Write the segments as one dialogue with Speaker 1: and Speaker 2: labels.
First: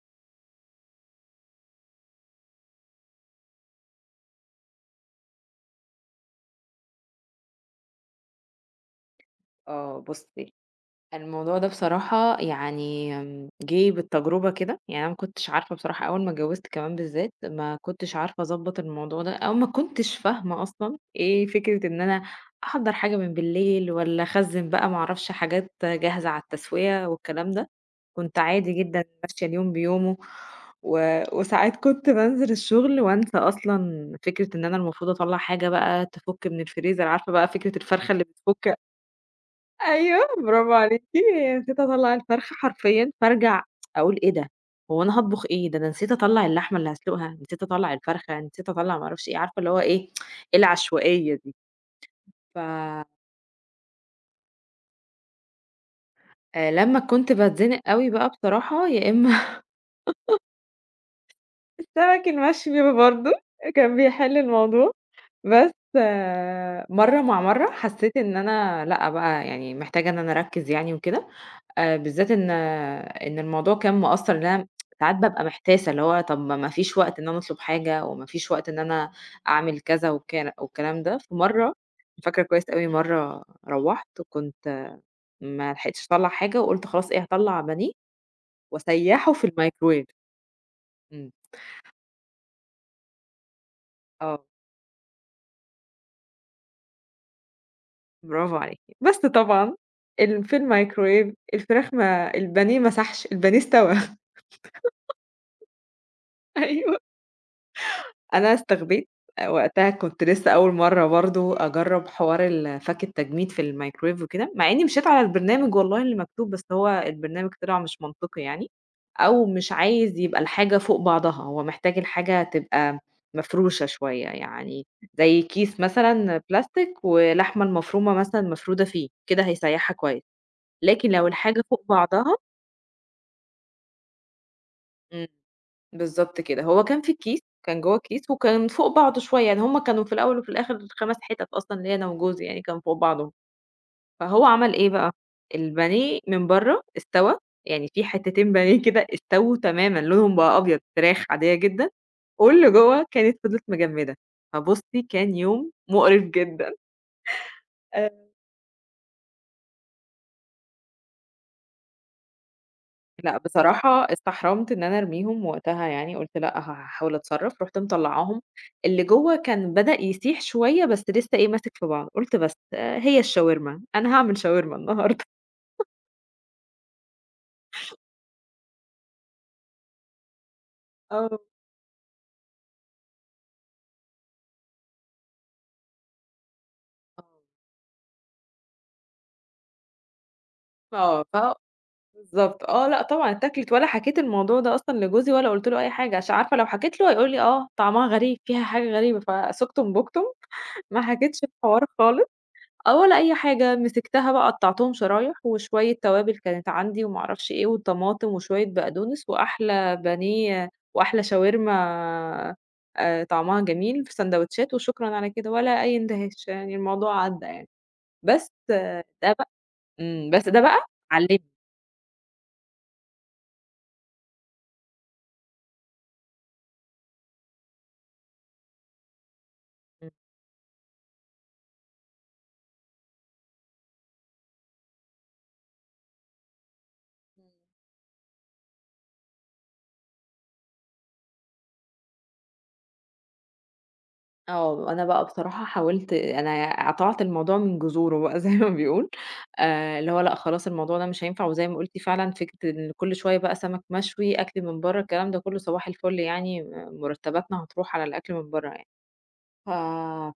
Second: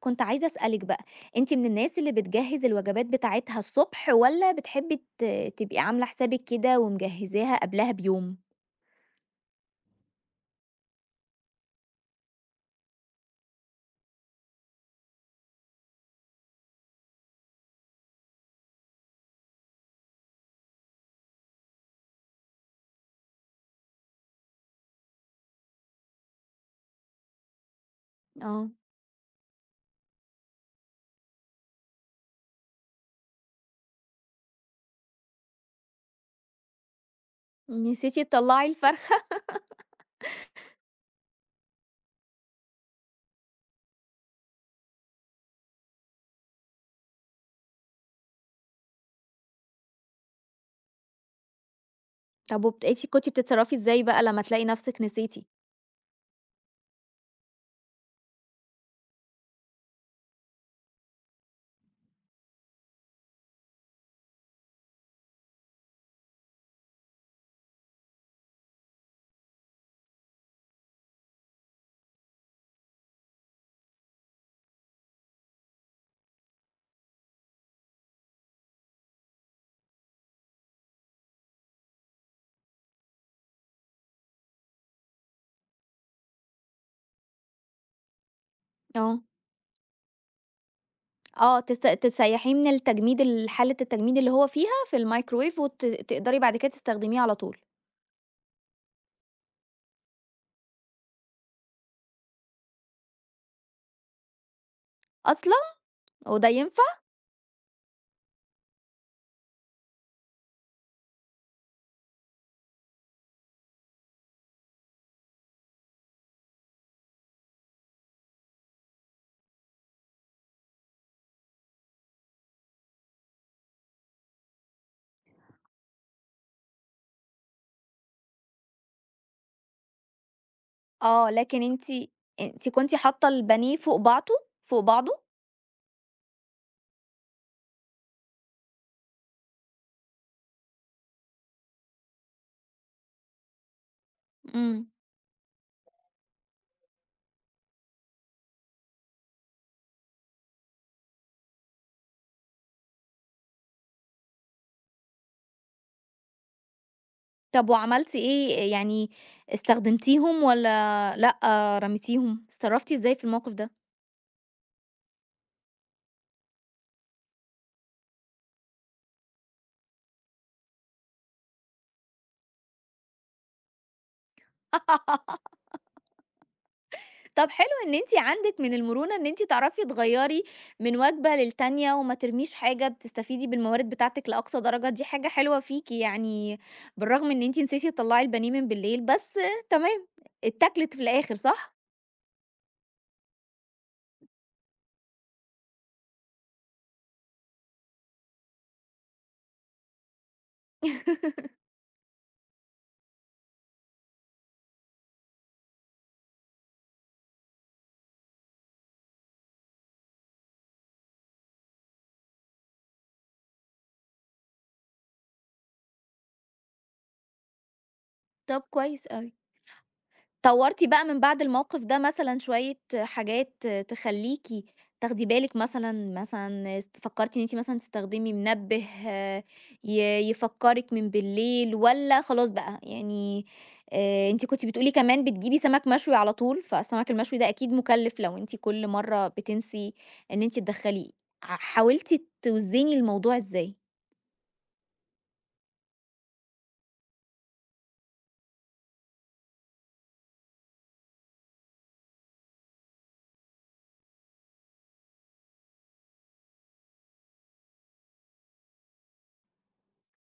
Speaker 1: كنت عايزة أسألِك بقى، أنتِ من الناس اللي بتجهّز الوجبات بتاعتها الصبح والّا بتحبي تبقي عاملة حسابِك كده ومجهّزاها قبلها بيوم؟
Speaker 2: آه بُصّي، الموضوع ده بصراحة يعني جِه بالتجربة كده، يعني أنا ما كنتش عارفة بصراحة أول ما اتجوّزت كمان بالذات، ما كنتش عارفة أضبّط الموضوع ده أو ما كنتش فاهمة أصلًا إيه فكرة إن أنا أحضّر حاجة من بالليل والّا أخزّن بقى ما أعرفش حاجات جاهزة على التسوية والكلام ده، كنت
Speaker 1: آه،
Speaker 2: عادي جدًا ماشية اليوم بيومه و وساعات كنت بانزل الشغل وأنسى أصلًا فكرة إن أنا المفروض أطلّع حاجة بقى تفُك من الفريزر، عارفة بقى فكرة الفرخة
Speaker 1: نسيتِ
Speaker 2: اللي
Speaker 1: تطلّعي
Speaker 2: بتفُك.
Speaker 1: الفرخة.
Speaker 2: أيوه، برافو عليكِ، نسيت أطلّع الفرخة حرفيًا، فارجع أقول إيه ده! هو أنا هاطبخ إيه؟ ده أنا نسيت أطلّع اللحمة اللي هاسلُقها، نسيت أطلّع الفرخة، نسيت أطلّع ما أعرفش إيه، عارفة اللي هو إيه، إيه العشوائية دي. ف
Speaker 1: طب وبت أنتِ كنتِ بتتصرّفي إزاي بقى لمّا تلاقي نفسِك نسيتِ؟
Speaker 2: لمّا كنت باتزنق أوي بقى بصراحة يا إما السمك المشوي برضه كان بيحل الموضوع، بس مرّة مع مرّة حسيت إن أنا لأ بقى يعني محتاجة إن أنا أركّز يعني وكده. بالذات إن الموضوع كان مأثّر إن أنا ساعات بابقى محتاسة، اللي هو طَب ما فيش وقت إن أنا أطلب حاجة وما فيش وقت إن أنا أعمل كذا وكان والكلام ده، فاكرة كويس أوي مرّة روّحت وكنت ما لحقتش أطلّع حاجة وقُلت خلاص إيه، هاطلّع بانيه
Speaker 1: آه.
Speaker 2: وأسيّحه في الميكروويف. إمم.
Speaker 1: آه، تسيّحيه من التجميد حالة التجميد اللي
Speaker 2: آه،
Speaker 1: هو فيها في الميكروويف وت تقدري بعد كده تستخدميه على طول.
Speaker 2: برافو عليكِ. بس طبعًا في الميكروويف الفراخ ما البانيه ما سَحش، البانيه استوى.
Speaker 1: أصلًا! هو ده ينفع؟
Speaker 2: أيوه. أنا استخبيت، وقتها كنت لسه أول مرّة برضه أجرّب حوار فَك التجميد في الميكروويف وكده، مع إني مشيت على البرنامج والله اللي مكتوب، بس هو البرنامج طلع مش منطقي يعني، أو مش عايز يبقى الحاجة فوق بعضها، هو محتاج الحاجة تبقى مفروشة شوية، يعني زي كيس مثلًا بلاستيك واللحمة المفرومة مثلًا مفرودة فيه، كده هيسيّحها كويس، لكن لو
Speaker 1: آه، لكن
Speaker 2: الحاجة
Speaker 1: أنتِ
Speaker 2: فوق بعضها.
Speaker 1: أنتِ كنتِ حاطة البانيه فوق بعضه، فوق بعضه؟
Speaker 2: إمم. بالضبط كده، هو كان في الكيس، كان جوّه الكيس وكان فوق بعضه شوية، يعني هُم كانوا في الأول وفي الآخر 5 حتت أصلًا ليّا أنا وجوزي يعني كانوا فوق بعضهم، فهو عمل
Speaker 1: إمم.
Speaker 2: إيه بقى، البانيه من برّه استوى، يعني في حتتين بانيه كده استووا تمامًا لونهم بقى أبيض، فراخ عادية جدًا، واللي جوّه كانت فضلت مجمّدة، فبُصّي كان يوم مقرف جدًا.
Speaker 1: طب وعملتِ إيه، يعني استخدمتيهم والّا لأ، رميتيهم؟ اتصرّفتِ إزاي في
Speaker 2: لأ،
Speaker 1: الموقف ده؟
Speaker 2: بصراحة استحرمت إن أنا أرميهم وقتها يعني، قُلت لأ، هاحاول أتصرّف، رُحت مطلّعاهم، اللي جوّه كان بدأ يسيح شوية بس لسه إيه، ماسك في بعضه، قُلت بس آه، هي الشاورما، أنا هاعمل شاورما النهارده.
Speaker 1: طب حلو إن أنتِ عندِك من المرونة إن أنتِ تعرفي تغيّري من وجبة
Speaker 2: آه.
Speaker 1: للتانية وما ترميش حاجة، بتستفيدي بالموارد بتاعتِك لأقصى درجة، دي حاجة حلوة فيكِ يعني، بالرغم إن أنتِ نسيتِ تطلّعي البانيه من بالليل، بس تمام، اتاكلت في
Speaker 2: آه،
Speaker 1: الآخر صح؟
Speaker 2: بالضبط، آه، لأ طبعًا اتاكلت ولا حكيت الموضوع ده أصلًا لجوزي ولا قُلت له أي حاجة، عشان عارفة لو حكيت له هيقول لي آه، طعمها غريب، فيها حاجة غريبة، فسُكتُم بُكتُم، ما حكيتش الحوار خالص. آه، ولا أي حاجة، مسكتها بقى قطّعتهم شرايح وشوية توابل كانت عندي وما أعرفش إيه وطماطم وشوية بقدونس وأحلى بانيه وأحلى شاورما طعمها جميل في ساندوتشات وشكرًا على كده، ولا أي اندهاش، يعني الموضوع عدّى يعني. بس
Speaker 1: طب
Speaker 2: آه،
Speaker 1: كويس
Speaker 2: ده
Speaker 1: أوي.
Speaker 2: بقى. إمم، بس ده
Speaker 1: طوّرتِ
Speaker 2: بقى
Speaker 1: بقى من بعد
Speaker 2: علّمني.
Speaker 1: الموقف ده مثلًا شوية حاجات تخلّيكِ تاخدي بالِك مثلًا، مثلًا فكّرتِ إن أنتِ مثلًا تستخدمي منبه آه، ي يفكّرِك من بالليل والّا خلاص بقى يعني أنتِ كنتِ بتقولي كمان بتجيبي سمك مشوي على طول، فالسمك المشوي ده
Speaker 2: إمم.
Speaker 1: أكيد مُكلِّف لو أنتِ كل مرّة بتنسي إن أنتِ تدخّليه، حاولتِ توزني الموضوع إزاي؟
Speaker 2: آه، أنا بقى بصراحة حاولت أنا قطعت الموضوع من جذوره بقى زي ما بيقول، اللي هو لأ خلاص الموضوع ده مش هينفع، وزي ما قُلتِ فعلًا فكرة إن كل شوية بقى سمك مشوي، أكل من برّه، الكلام ده كله صباح الفل يعني مرتباتنا هتروح على الأكل من برّه يعني. ف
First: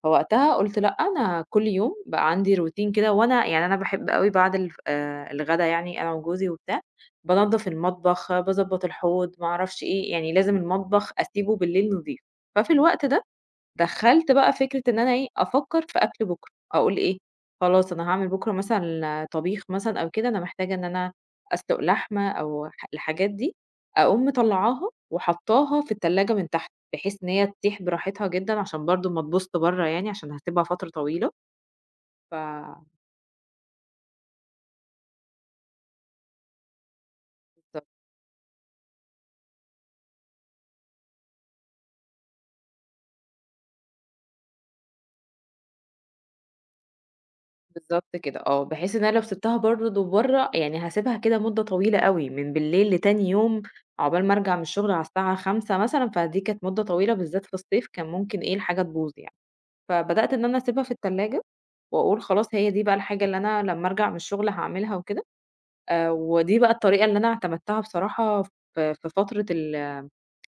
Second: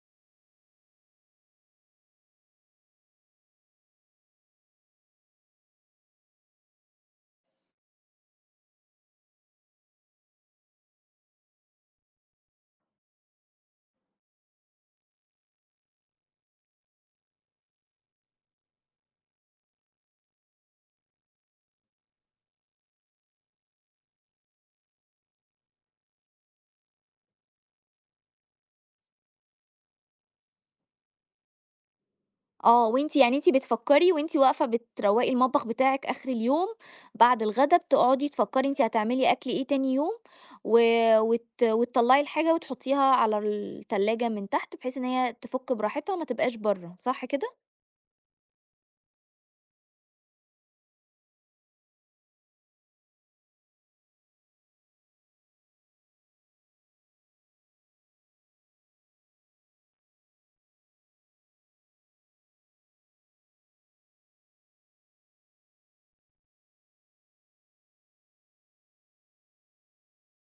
Speaker 2: فوقتها قُلت لأ، أنا كل يوم بقى عندي روتين كده وأنا يعني أنا باحب أوي بعد الغدا يعني أنا وجوزي وبتاع، بانضّف المطبخ، باضبّط الحوض، ما أعرفش إيه، يعني لازم المطبخ أسيبه بالليل نضيف، ففي الوقت ده دخّلت بقى فكرة إن أنا إيه، أفكّر في أكل بُكرة، أقول إيه، خلاص أنا هاعمل بُكرة مثلًا طبيخ مثلًا أو كده، أنا محتاجة إن أنا أسلُق لحمة أو الحاجات دي، أقوم مطلّعاها وحاطّاها في التلاجة من تحت، بحيث إن هي تسيح براحتها جدًا عشان برضه ما تبوظ برّه يعني عشان هاسيبها فترة طويلة، ف
Speaker 1: آه، وأنتِ يعني أنتِ بتفكّري وأنتِ واقفة بتروّقي المطبخ بتاعِك آخر اليوم، بعد الغدا بتقعدي تفكّري أنتِ هتعملي أكل إيه تاني يوم، و وت وتطلّعي الحاجة وتحطّيها على التلاجة من تحت، بحيث إن هي تفُك براحتها وما تبقاش برّه، صح كده؟
Speaker 2: بالضبط كده آه، بحيث إن أنا لو سِبتها برضه برّه، يعني هاسيبها كده مدة طويلة أوي، من بالليل لتاني يوم عقبال ما أرجع من الشغل على الساعة 17:00 مثلًا، فدي كانت مدة طويلة بالذات في الصيف كان ممكن إيه الحاجة تبوظ يعني. فبدأت إن أنا أسيبها في التلاجة وأقول خلاص هي دي بقى الحاجة اللي أنا لمّا أرجع من الشغل هاعملها وكده، ودي بقى الطريقة اللي أنا اعتمدتها بصراحة في فترة ال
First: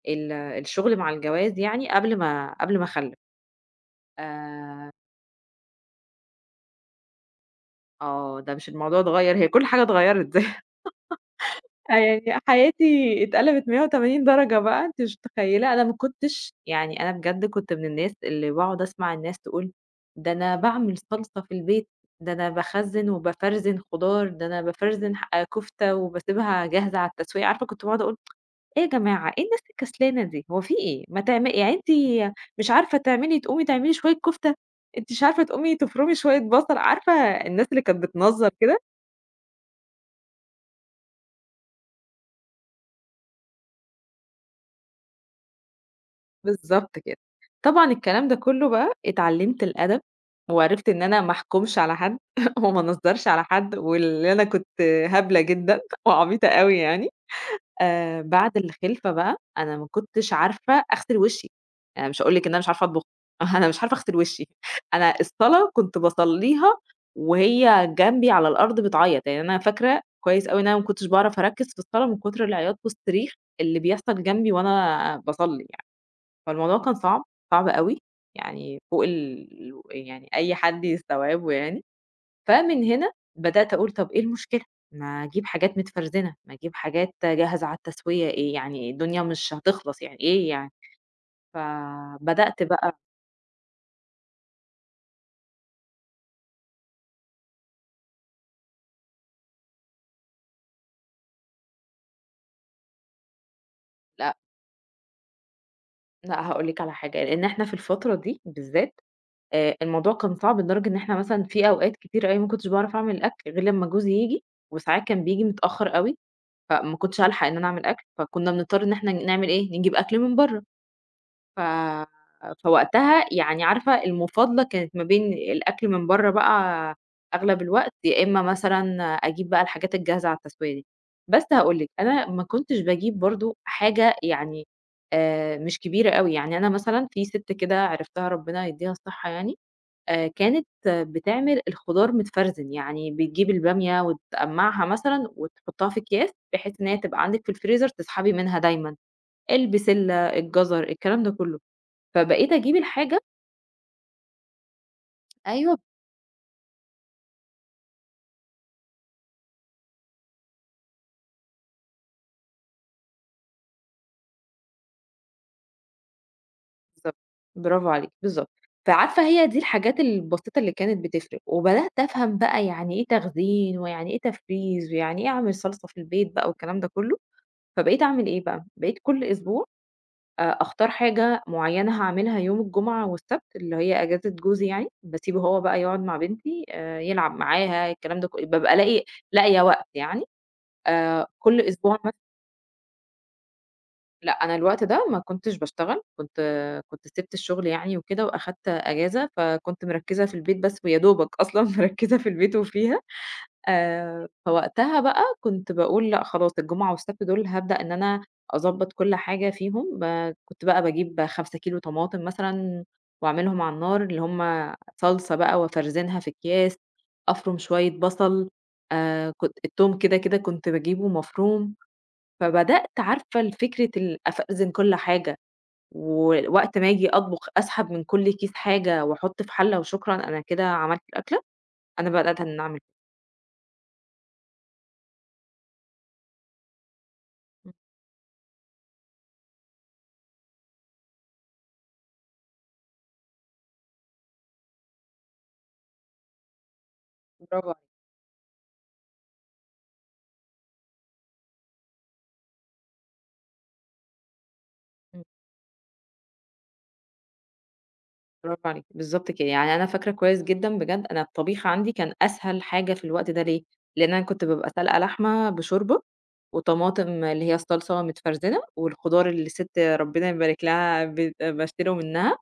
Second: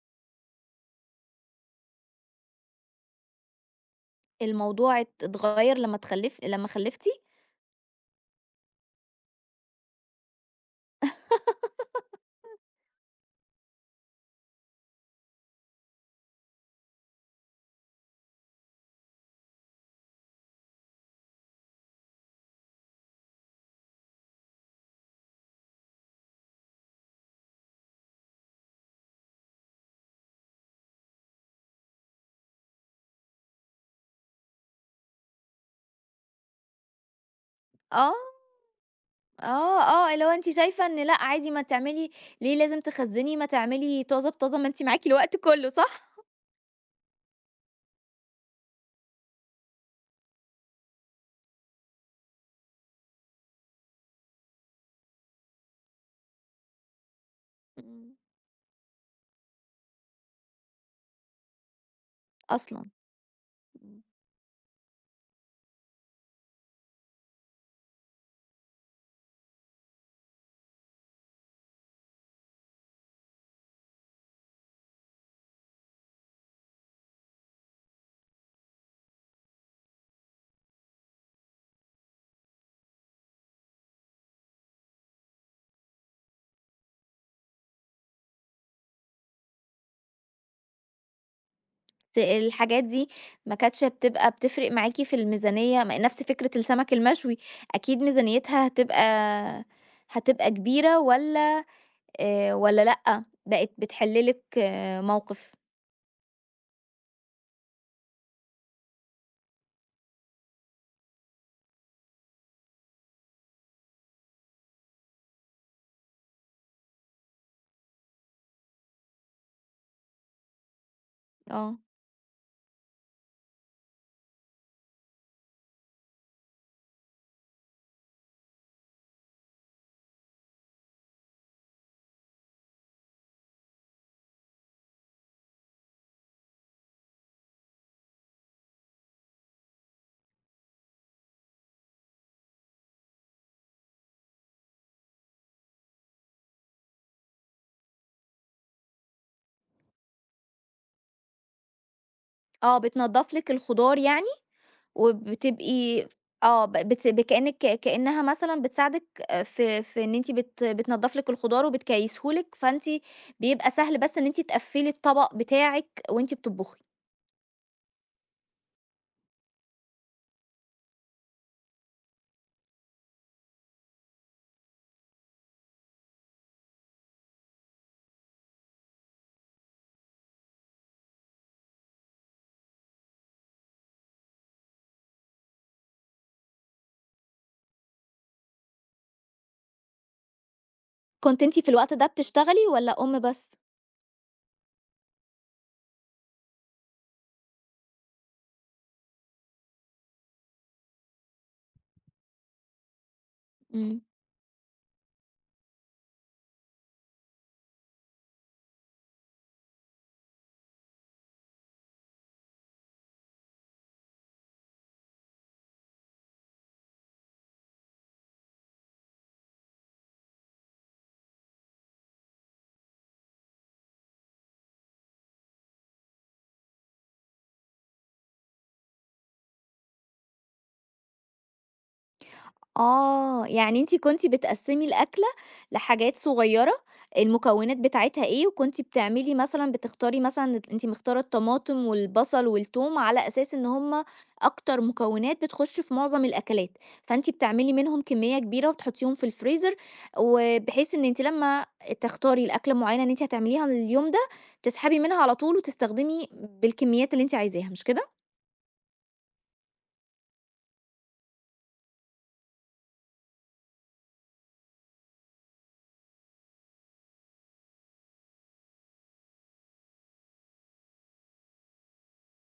Speaker 2: ال الشغل مع الجواز يعني قبل ما أخلِّف. آآ
Speaker 1: الموضوع اتغيّر لمّا اتخلّف لمّا خلّفتِ؟
Speaker 2: آه، ده مش الموضوع اتغيّر، هي كل حاجة اتغيّرت. آه، يعني حياتي اتقلبت 180 درجة بقى، أنتِ مش متخيلة، أنا ما كنتش يعني أنا بجد كنت من الناس اللي باقعد أسمع الناس تقول: "ده أنا باعمل صلصة في البيت، ده أنا باخزّن وبافرزن خضار، ده أنا بافرزن آه، كفتة وباسيبها جاهزة على التسوية." عارفة كنت باقعد أقول: "إيه يا جماعة، إيه الناس الكسلانة دي، هو في إيه؟ ما تعم يعني أنتِ مش عارفة تعملي تقومي تعملي شوية كفتة، أنتِ مش عارفة تقومي تفرمي شوية بصل." عارفة الناس اللي كانت
Speaker 1: آه،
Speaker 2: بتنظّر كده؟
Speaker 1: آه، آه، اللي هو أنتِ شايفة إن لأ عادي ما تعملي ليه لازم تخزّني، ما تعملي طازة بطازة، ما أنتِ معاكِ الوقت كُلّه، صح؟
Speaker 2: بالضبط كده. طبعًا الكلام ده كلّه بقى اتعلّمت الأدب، وعرفت إن أنا ما احكمش على حد وما انظّرش على حد، واللي أنا كنت هبلة جدًا وعبيطة أوي يعني.
Speaker 1: إمم،
Speaker 2: بعد الخلفة بقى أنا ما كنتش عارفة أغسل وشّي، أنا مش هاقول لِك إن أنا مش عارفة
Speaker 1: أصلًا.
Speaker 2: أطبخ، أنا مش عارفة أغسل وشّي، أنا الصلاة كنت باصلّيها وهي جنبي على الأرض بتعيّط، يعني أنا فاكرة كويس أوي إن أنا ما كنتش باعرف أركّز في الصلاة من كتر العياط والصريخ اللي بيحصل جنبي وأنا باصلّي يعني. فالموضوع كان صعب، صعب أوي، يعني فوق ال يعني أي حد يستوعبه يعني، فمن هنا بدأت أقول طَب إيه المشكلة؟ ما أجيب حاجات متفرزنة، ما أجيب حاجات جاهزة على التسوية إيه يعني الدنيا مش هتخلص يعني إيه يعني؟ فبدأت
Speaker 1: الحاجات
Speaker 2: بقى.
Speaker 1: دي ما كانتش بتبقى بتفرق معاكِ في الميزانية، نفس فكرة السمك المشوي، أكيد ميزانيتها هتبقى كبيرة والّا والّا لأ، بقت بتحل
Speaker 2: لأ،
Speaker 1: لِك موقف؟
Speaker 2: لأ هاقول لِك على حاجة، لإن إحنا في الفترة دي بالذات الموضوع كان صعب لدرجة إن إحنا مثلًا في أوقات كتيرة أوي ما كنتش باعرف أعمل الأكل غير لمّا جوزي ييجي، وساعات كان بييجي متأخر أوي. فما كنتش هالحق إن أنا أعمل أكل، فكنا بنضطر إن إحنا نعمل إيه، نجيب أكل من برّه. ف
Speaker 1: آه،
Speaker 2: فوقتها يعني عارفة المفاضلة كانت ما بين الأكل من برّه بقى أغلب الوقت، يا إمّا مثلًا أجيب بقى الحاجات الجاهزة على التسوية دي. بس هاقول لِك، أنا ما كنتش باجيب برضه حاجة يعني مش كبيرة أوي، يعني أنا مثلًا في سِت كده عرفتها ربنا يدّيها الصحة يعني، كانت بتعمل الخضار متفرزن، يعني بتجيب البامية وتقمّعها مثلًا وتحطها في أكياس، بحيث إن هي تبقى عندِك في الفريزر تسحبي منها دايمًا، البسلة، الجزر، الكلام ده كله، فبقيت أجيب
Speaker 1: آه
Speaker 2: الحاجة.
Speaker 1: بتنضّف لِك الخضار يعني،
Speaker 2: أيوه
Speaker 1: وبتبقي آه ب بت كأنِك كأنها مثلًا بتساعدِك في في إن أنتِ بتنضّف لِك الخضار وبتكيّسه لِك، فأنتِ بيبقى سهل بس إن أنتِ تقفّلي الطبق بتاعِك وأنتِ بتطبخي.
Speaker 2: بالضبط، برافو عليكِ، بالضبط، فعارفة هي دي الحاجات البسيطة اللي كانت بتفرق، وبدأت أفهم بقى يعني إيه تخزين، ويعني إيه تفريز، ويعني إيه أعمل صلصة في البيت بقى والكلام ده كله، فبقيت أعمل إيه بقى، بقيت كل أسبوع أختار حاجة معيّنة هاعملها يوم الجمعة والسبت، اللي هي أجازة جوزي يعني، باسيبه هو بقى يقعد مع بنتي يلعب معاها الكلام ده بابقى لاقية وقت يعني،
Speaker 1: كنتِ أنتِ
Speaker 2: كل
Speaker 1: في الوقت
Speaker 2: أسبوع
Speaker 1: ده
Speaker 2: مثلًا.
Speaker 1: بتشتغلي والّا أم بس؟
Speaker 2: لأ، أنا الوقت ده ما كنتش باشتغل، كنت سِبت الشغل يعني وكده وأخدت أجازة، فكنت مركّزة في البيت بس ويا دوبك أصلًا مركّزة في البيت وفيها.
Speaker 1: إمم.
Speaker 2: فوقتها بقى كنت باقول لأ خلاص الجمعة والسبت دول هابدأ إن أنا أضبّط كل حاجة فيهم، كنت بقى باجيب 5 كيلو طماطم مثلًا وأعملهم على النار اللي هم صلصة بقى وأفرزنها في أكياس، أفرم شوية بصل، كنت التوم كده، كده كنت باجيبه مفروم، فبدأت عارفة فكرة أفرزن كل حاجة، ووقت ما آجي أطبخ أسحب من كل كيس حاجة وأحط في حلة وشكرًا أنا كده عملت الأكلة، أنا بدأت إن أنا أعمل كده.
Speaker 1: آه، يعني أنتِ كنتِ بتقسّمي الأكلة لحاجات صغيّرة،
Speaker 2: إمم،
Speaker 1: المكونات بتاعتها إيه، وكنتِ بتعملي مثلًا بتختاري مثلًا أنتِ مختارة الطماطم والبصل والتوم على أساس إن هم أكتر مكونات بتخُش في معظم الأكلات، فأنتِ
Speaker 2: برافو
Speaker 1: بتعملي
Speaker 2: عليكِ.
Speaker 1: منهم كمية كبيرة وبتحطّيهم في الفريزر، وبحيث إن أنتِ لمّا تختاري الأكلة معيّنة إن أنتِ هتعمليها اليوم ده، تسحبي منها على طول وتستخدمي بالكميات اللي أنتِ عايزاها، مش كده؟
Speaker 2: برافو عليكِ، بالضبط كده، يعني أنا فاكرة كويس جدًا بجد أنا الطبيخ عندي كان أسهل حاجة في الوقت ده ليه، لإن أنا كنت بابقى سالقة لحمة بشوربة، وطماطم اللي هي الصلصة متفرزنة، والخضار اللي الست ربنا يبارك لها باشتريه منها،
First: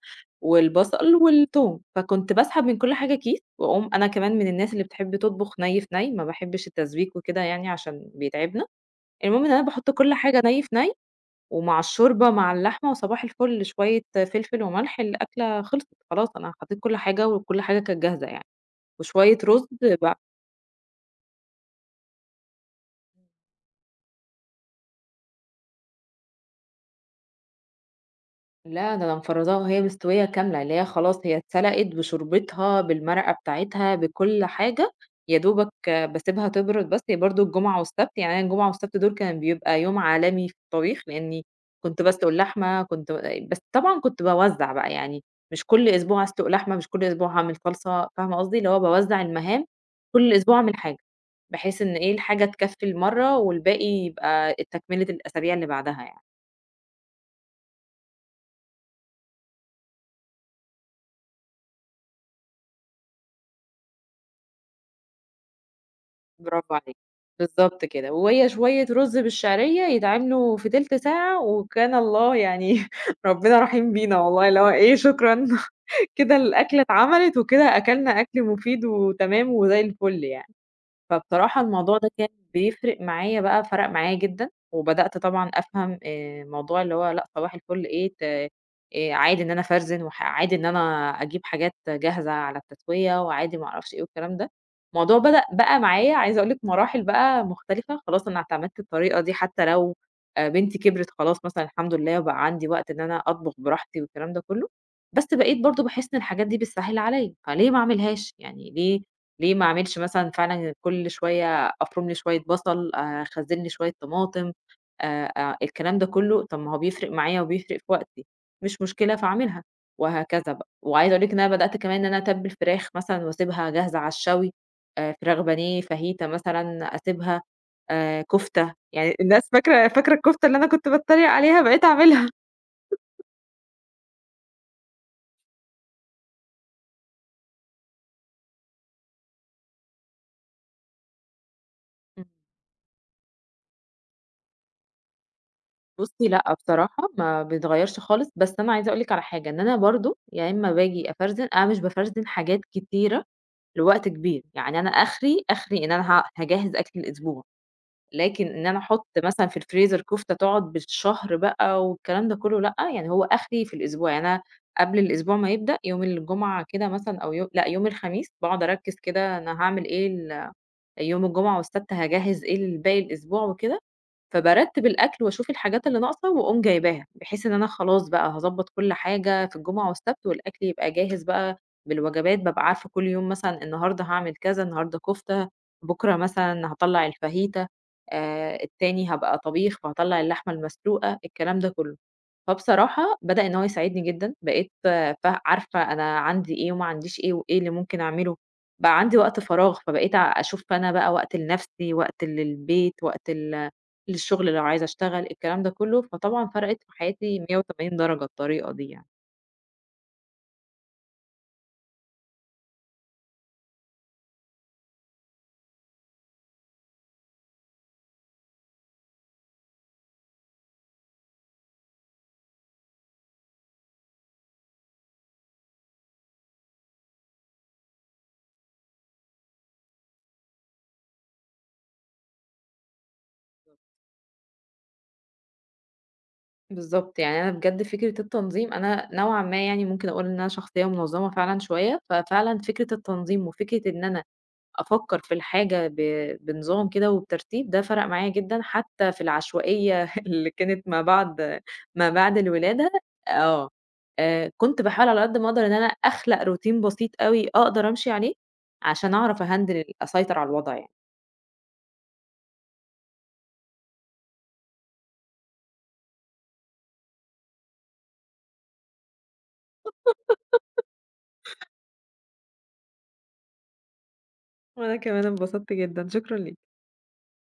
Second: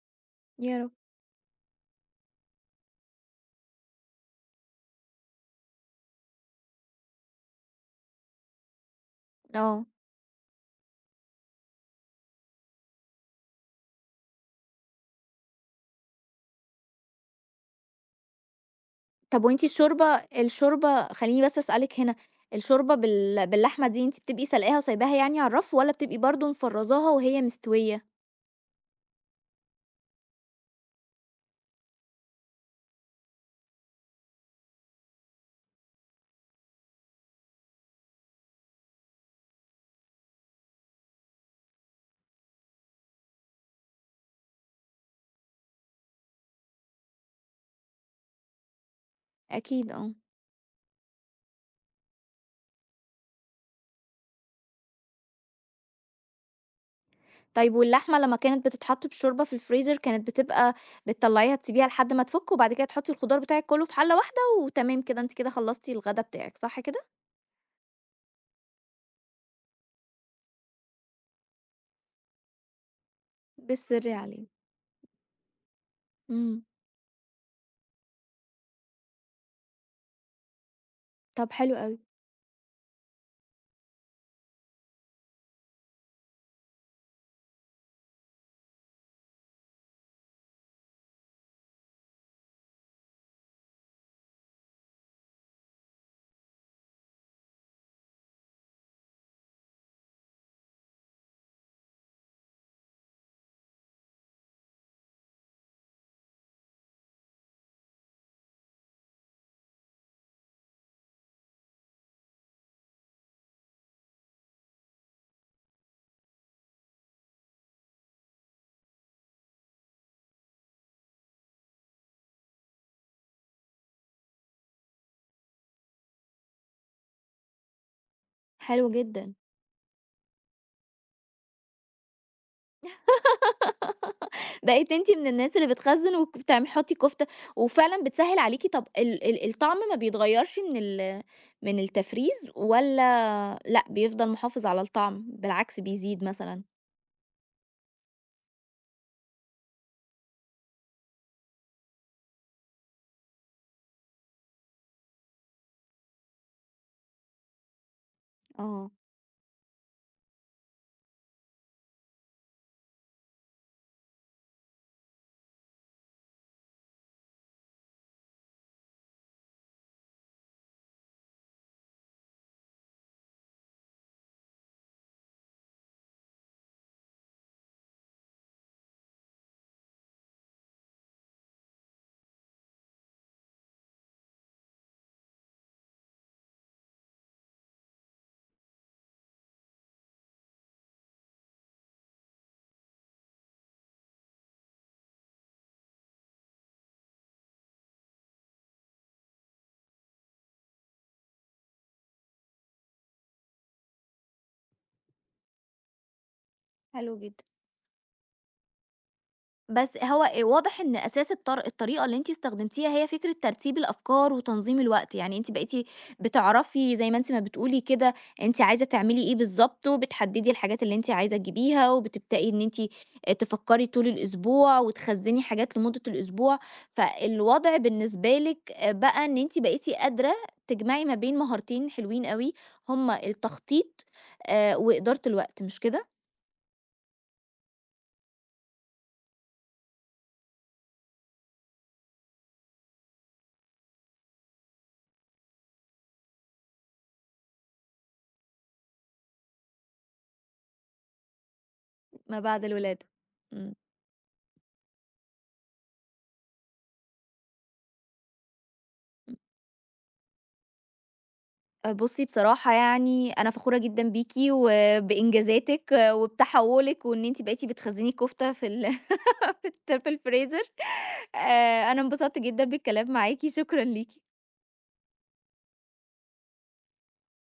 Speaker 1: يا رب.
Speaker 2: والبصل والتوم، فكنت باسحب من كل حاجة كيس، وأقوم أنا كمان من الناس اللي بتحب تطبخ ني في ني، ما باحبش التسبيك وكده يعني عشان بيتعبنا، المهم إن أنا
Speaker 1: آه.
Speaker 2: باحط كل حاجة ني في ني. ومع الشوربة مع اللحمة وصباح الفل شوية فلفل وملح الأكلة خلصت خلاص أنا حطيت كل حاجة وكل حاجة كانت جاهزة يعني، وشوية
Speaker 1: طب وأنتِ
Speaker 2: رُز
Speaker 1: الشوربة الشوربة خلّيني بس أسألِك هنا، الشوربة باللحمة دي أنتِ بتبقي سالقاها وسايباها يعني على الرَّف والّا بتبقي برضه مفرّزاها وهي مستوية؟
Speaker 2: لا ده أنا مفرّزاها وهي مستوية كاملة، اللي هي خلاص هي اتسلقت بشوربتها، بالمرقة بتاعتها، بكل حاجة، يا دوبك باسيبها تبرد بس، هي برضه الجمعة والسبت يعني أنا الجمعة والسبت دول كان بيبقى يوم عالمي في الطبيخ، لإني كنت باسلُق اللحمة، كنت ب بس طبعًا كنت باوزّع بقى، يعني مش كل أسبوع أسلُق لحمة، مش كل أسبوع هاعمل صلصة، فاهمة قصدي؟ اللي هو باوزّع المهام،
Speaker 1: أكيد آه.
Speaker 2: كل أسبوع أعمل حاجة، بحيث إن إيه، الحاجة تكفّي المرّة والباقي يبقى تكملة الأسابيع اللي بعدها يعني.
Speaker 1: طيب واللحمة لمّا كانت بتتحط بالشوربة في الفريزر كانت بتبقى بتطلّعيها تسيبيها لحد ما تفُك وبعد كده تحطّي الخضار بتاعِك كلّه في حلة واحدة وتمام كده، أنتِ كده خلّصتِ الغدا بتاعِك،
Speaker 2: برافو
Speaker 1: صح
Speaker 2: عليكِ،
Speaker 1: كده؟
Speaker 2: بالضبط كده، وهي شوية رز بالشعرية يتعملوا في تِلت ساعة وكان الله يعني ربنا رحيم
Speaker 1: بالسِر
Speaker 2: بينا
Speaker 1: عليه.
Speaker 2: والله، اللي هو إيه شكرًا كده
Speaker 1: إمم.
Speaker 2: الأكلة اتعملت وكده أكلنا أكل مفيد وتمام وزي الفل يعني.
Speaker 1: طب
Speaker 2: فبصراحة
Speaker 1: حلو
Speaker 2: الموضوع
Speaker 1: أوي،
Speaker 2: ده كان بيفرق معايا بقى فرق معايا جدًا، وبدأت طبعًا أفهم موضوع اللي هو لأ صباح الفل إيه ت عادي إن أنا أفرزن عادي إن أنا أجيب حاجات جاهزة على التسوية وعادي ما أعرفش إيه والكلام ده. الموضوع بدأ بقى معايا عايزة أقول لك مراحل بقى مختلفة، خلاص أنا اعتمدت الطريقة دي حتى لو بنتي كبرت خلاص مثلًا الحمد لله وبقى عندي وقت إن أنا أطبخ براحتي والكلام ده كله، بس بقيت برضه باحس إن الحاجات دي بتسهِّل عليّا، فليه ما أعملهاش؟ يعني ليه ما اعملش مثلًا فعلًا كل شوية أفرُم لي شوية بصل، آه، أخزّن لي شوية طماطم، الكلام ده كلّه، طب ما هو بيفرق معايا وبيفرق في وقتي، مش مشكلة فاعملها، وهكذا بقى. وعايزة أقول لِك إن أنا بدأت كمان إن أنا أتبّل فراخ مثلًا واسيبها جاهزة على الشوي، فراخ بانيه، فاهيتا مثلًا أسيبها، كفتة،
Speaker 1: حلو
Speaker 2: يعني
Speaker 1: جدًا.
Speaker 2: الناس فاكرة الكفتة اللي أنا كنت باتريق عليها بقيت أعملها.
Speaker 1: بقيتِ أنتِ من الناس اللي بتخزّن بتحطي كفتة، وفعلًا بتسهّل عليكِ طَب ال ال الطعم ما بيتغيّرش من التفريز والّا لأ بيفضل محافظ على الطعم بالعكس بيزيد
Speaker 2: بُصّي لأ،
Speaker 1: مثلًا؟
Speaker 2: بصراحة ما بيتغيّرش خالص، بس أنا عايزة أقول لِك على حاجة، إن أنا برضه يا إمّا باجي أفرزن أنا مش بافرزن حاجات كتيرة لوقت كبير، يعني أنا آخري إن أنا هاجهّز أكل الأسبوع، لكن إن أنا
Speaker 1: آه،
Speaker 2: أحُط مثلًا في الفريزر كفتة تقعد بالشهر بقى والكلام ده كلّه لأ، يعني هو آخري في الأسبوع، يعني أنا قبل الأسبوع ما يبدأ يوم الجمعة كده مثلًا أو لأ، يوم الخميس باقعد أركّز كده أنا هاعمل إيه يوم الجمعة والسبت هاجهّز إيه لباقي الأسبوع وكده. فبارتّب الأكل واشوف الحاجات اللي ناقصة واقوم جايباها، بحيث إن أنا خلاص بقى هاضبّط كل حاجة في الجمعة والسبت والأكل يبقى جاهز بقى بالوجبات، بابقى عارفة كل يوم مثلًا النهارده هاعمل كذا، النهارده كفتة، بكرة مثلًا هاطلّع الفاهيتا، التاني هابقى طبيخ فهاطلّع اللحمة المسلوقة، الكلام ده كله. فبصراحة بدأ إن هو يساعدني جدًا، بقيت ف عارفة أنا عندي إيه وما عنديش إيه، وإيه اللي ممكن أعمله، بقى عندي وقت فراغ، فبقيت أشوف أنا بقى وقت لنفسي، وقت للبيت، وقت للشغل لو عايزة أشتغل، الكلام ده كله، فطبعًا فرقت في
Speaker 1: حلو
Speaker 2: حياتي
Speaker 1: جدًا.
Speaker 2: 180 درجة الطريقة دي يعني.
Speaker 1: بس هو واضح إن أساس الطريقة اللي أنتِ استخدمتيها هي فكرة ترتيب الأفكار وتنظيم الوقت، يعني أنتِ بقيتِ بتعرفي زي ما أنتِ ما بتقولي كده أنتِ عايزة تعملي إيه بالضبط، وبتحددي الحاجات اللي أنتِ عايزة تجيبيها، وبتبدئي إن أنتِ تفكري طول الأسبوع، وتخزني حاجات لمدة الأسبوع، فالوضع بالنسبة لِك بقى إن أنتِ بقيتِ قادرة تجمعي ما بين مهارتين حلوين أوي، هُم التخطيط وإدارة الوقت مش كده؟
Speaker 2: بالضبط، يعني أنا بجد فكرة التنظيم أنا نوعًا ما يعني ممكن أقول إن أنا شخصية منظمة فعلًا شوية، ففعلًا فكرة التنظيم وفكرة إن أنا أفكّر في الحاجة بنظام كده وبترتيب، ده فرق معايا جدًا حتى في العشوائية اللي كانت ما بعد
Speaker 1: ما بعد
Speaker 2: الولادة.
Speaker 1: الولادة.
Speaker 2: آه،
Speaker 1: إمم.
Speaker 2: كنت باحاول على قد ما أقدر إن أنا أخلق روتين بسيط أوي أقدر أمشي عليه، عشان
Speaker 1: إمم.
Speaker 2: أعرف أهندل ال أسيطر على الوضع يعني.
Speaker 1: بُصّي بصراحة يعني أنا فخورة جدًا بيكِ وبإنجازاتِك وبتحوُّلِك وإن أنتِ بقيتِ بتخزّني كفتة في في في الفريزر آآ، أنا انبسطت جدًا بالكلام معاكِ، شكرًا ليكِ.
Speaker 2: وأنا كمان انبسطت جدًا، شكرًا ليك.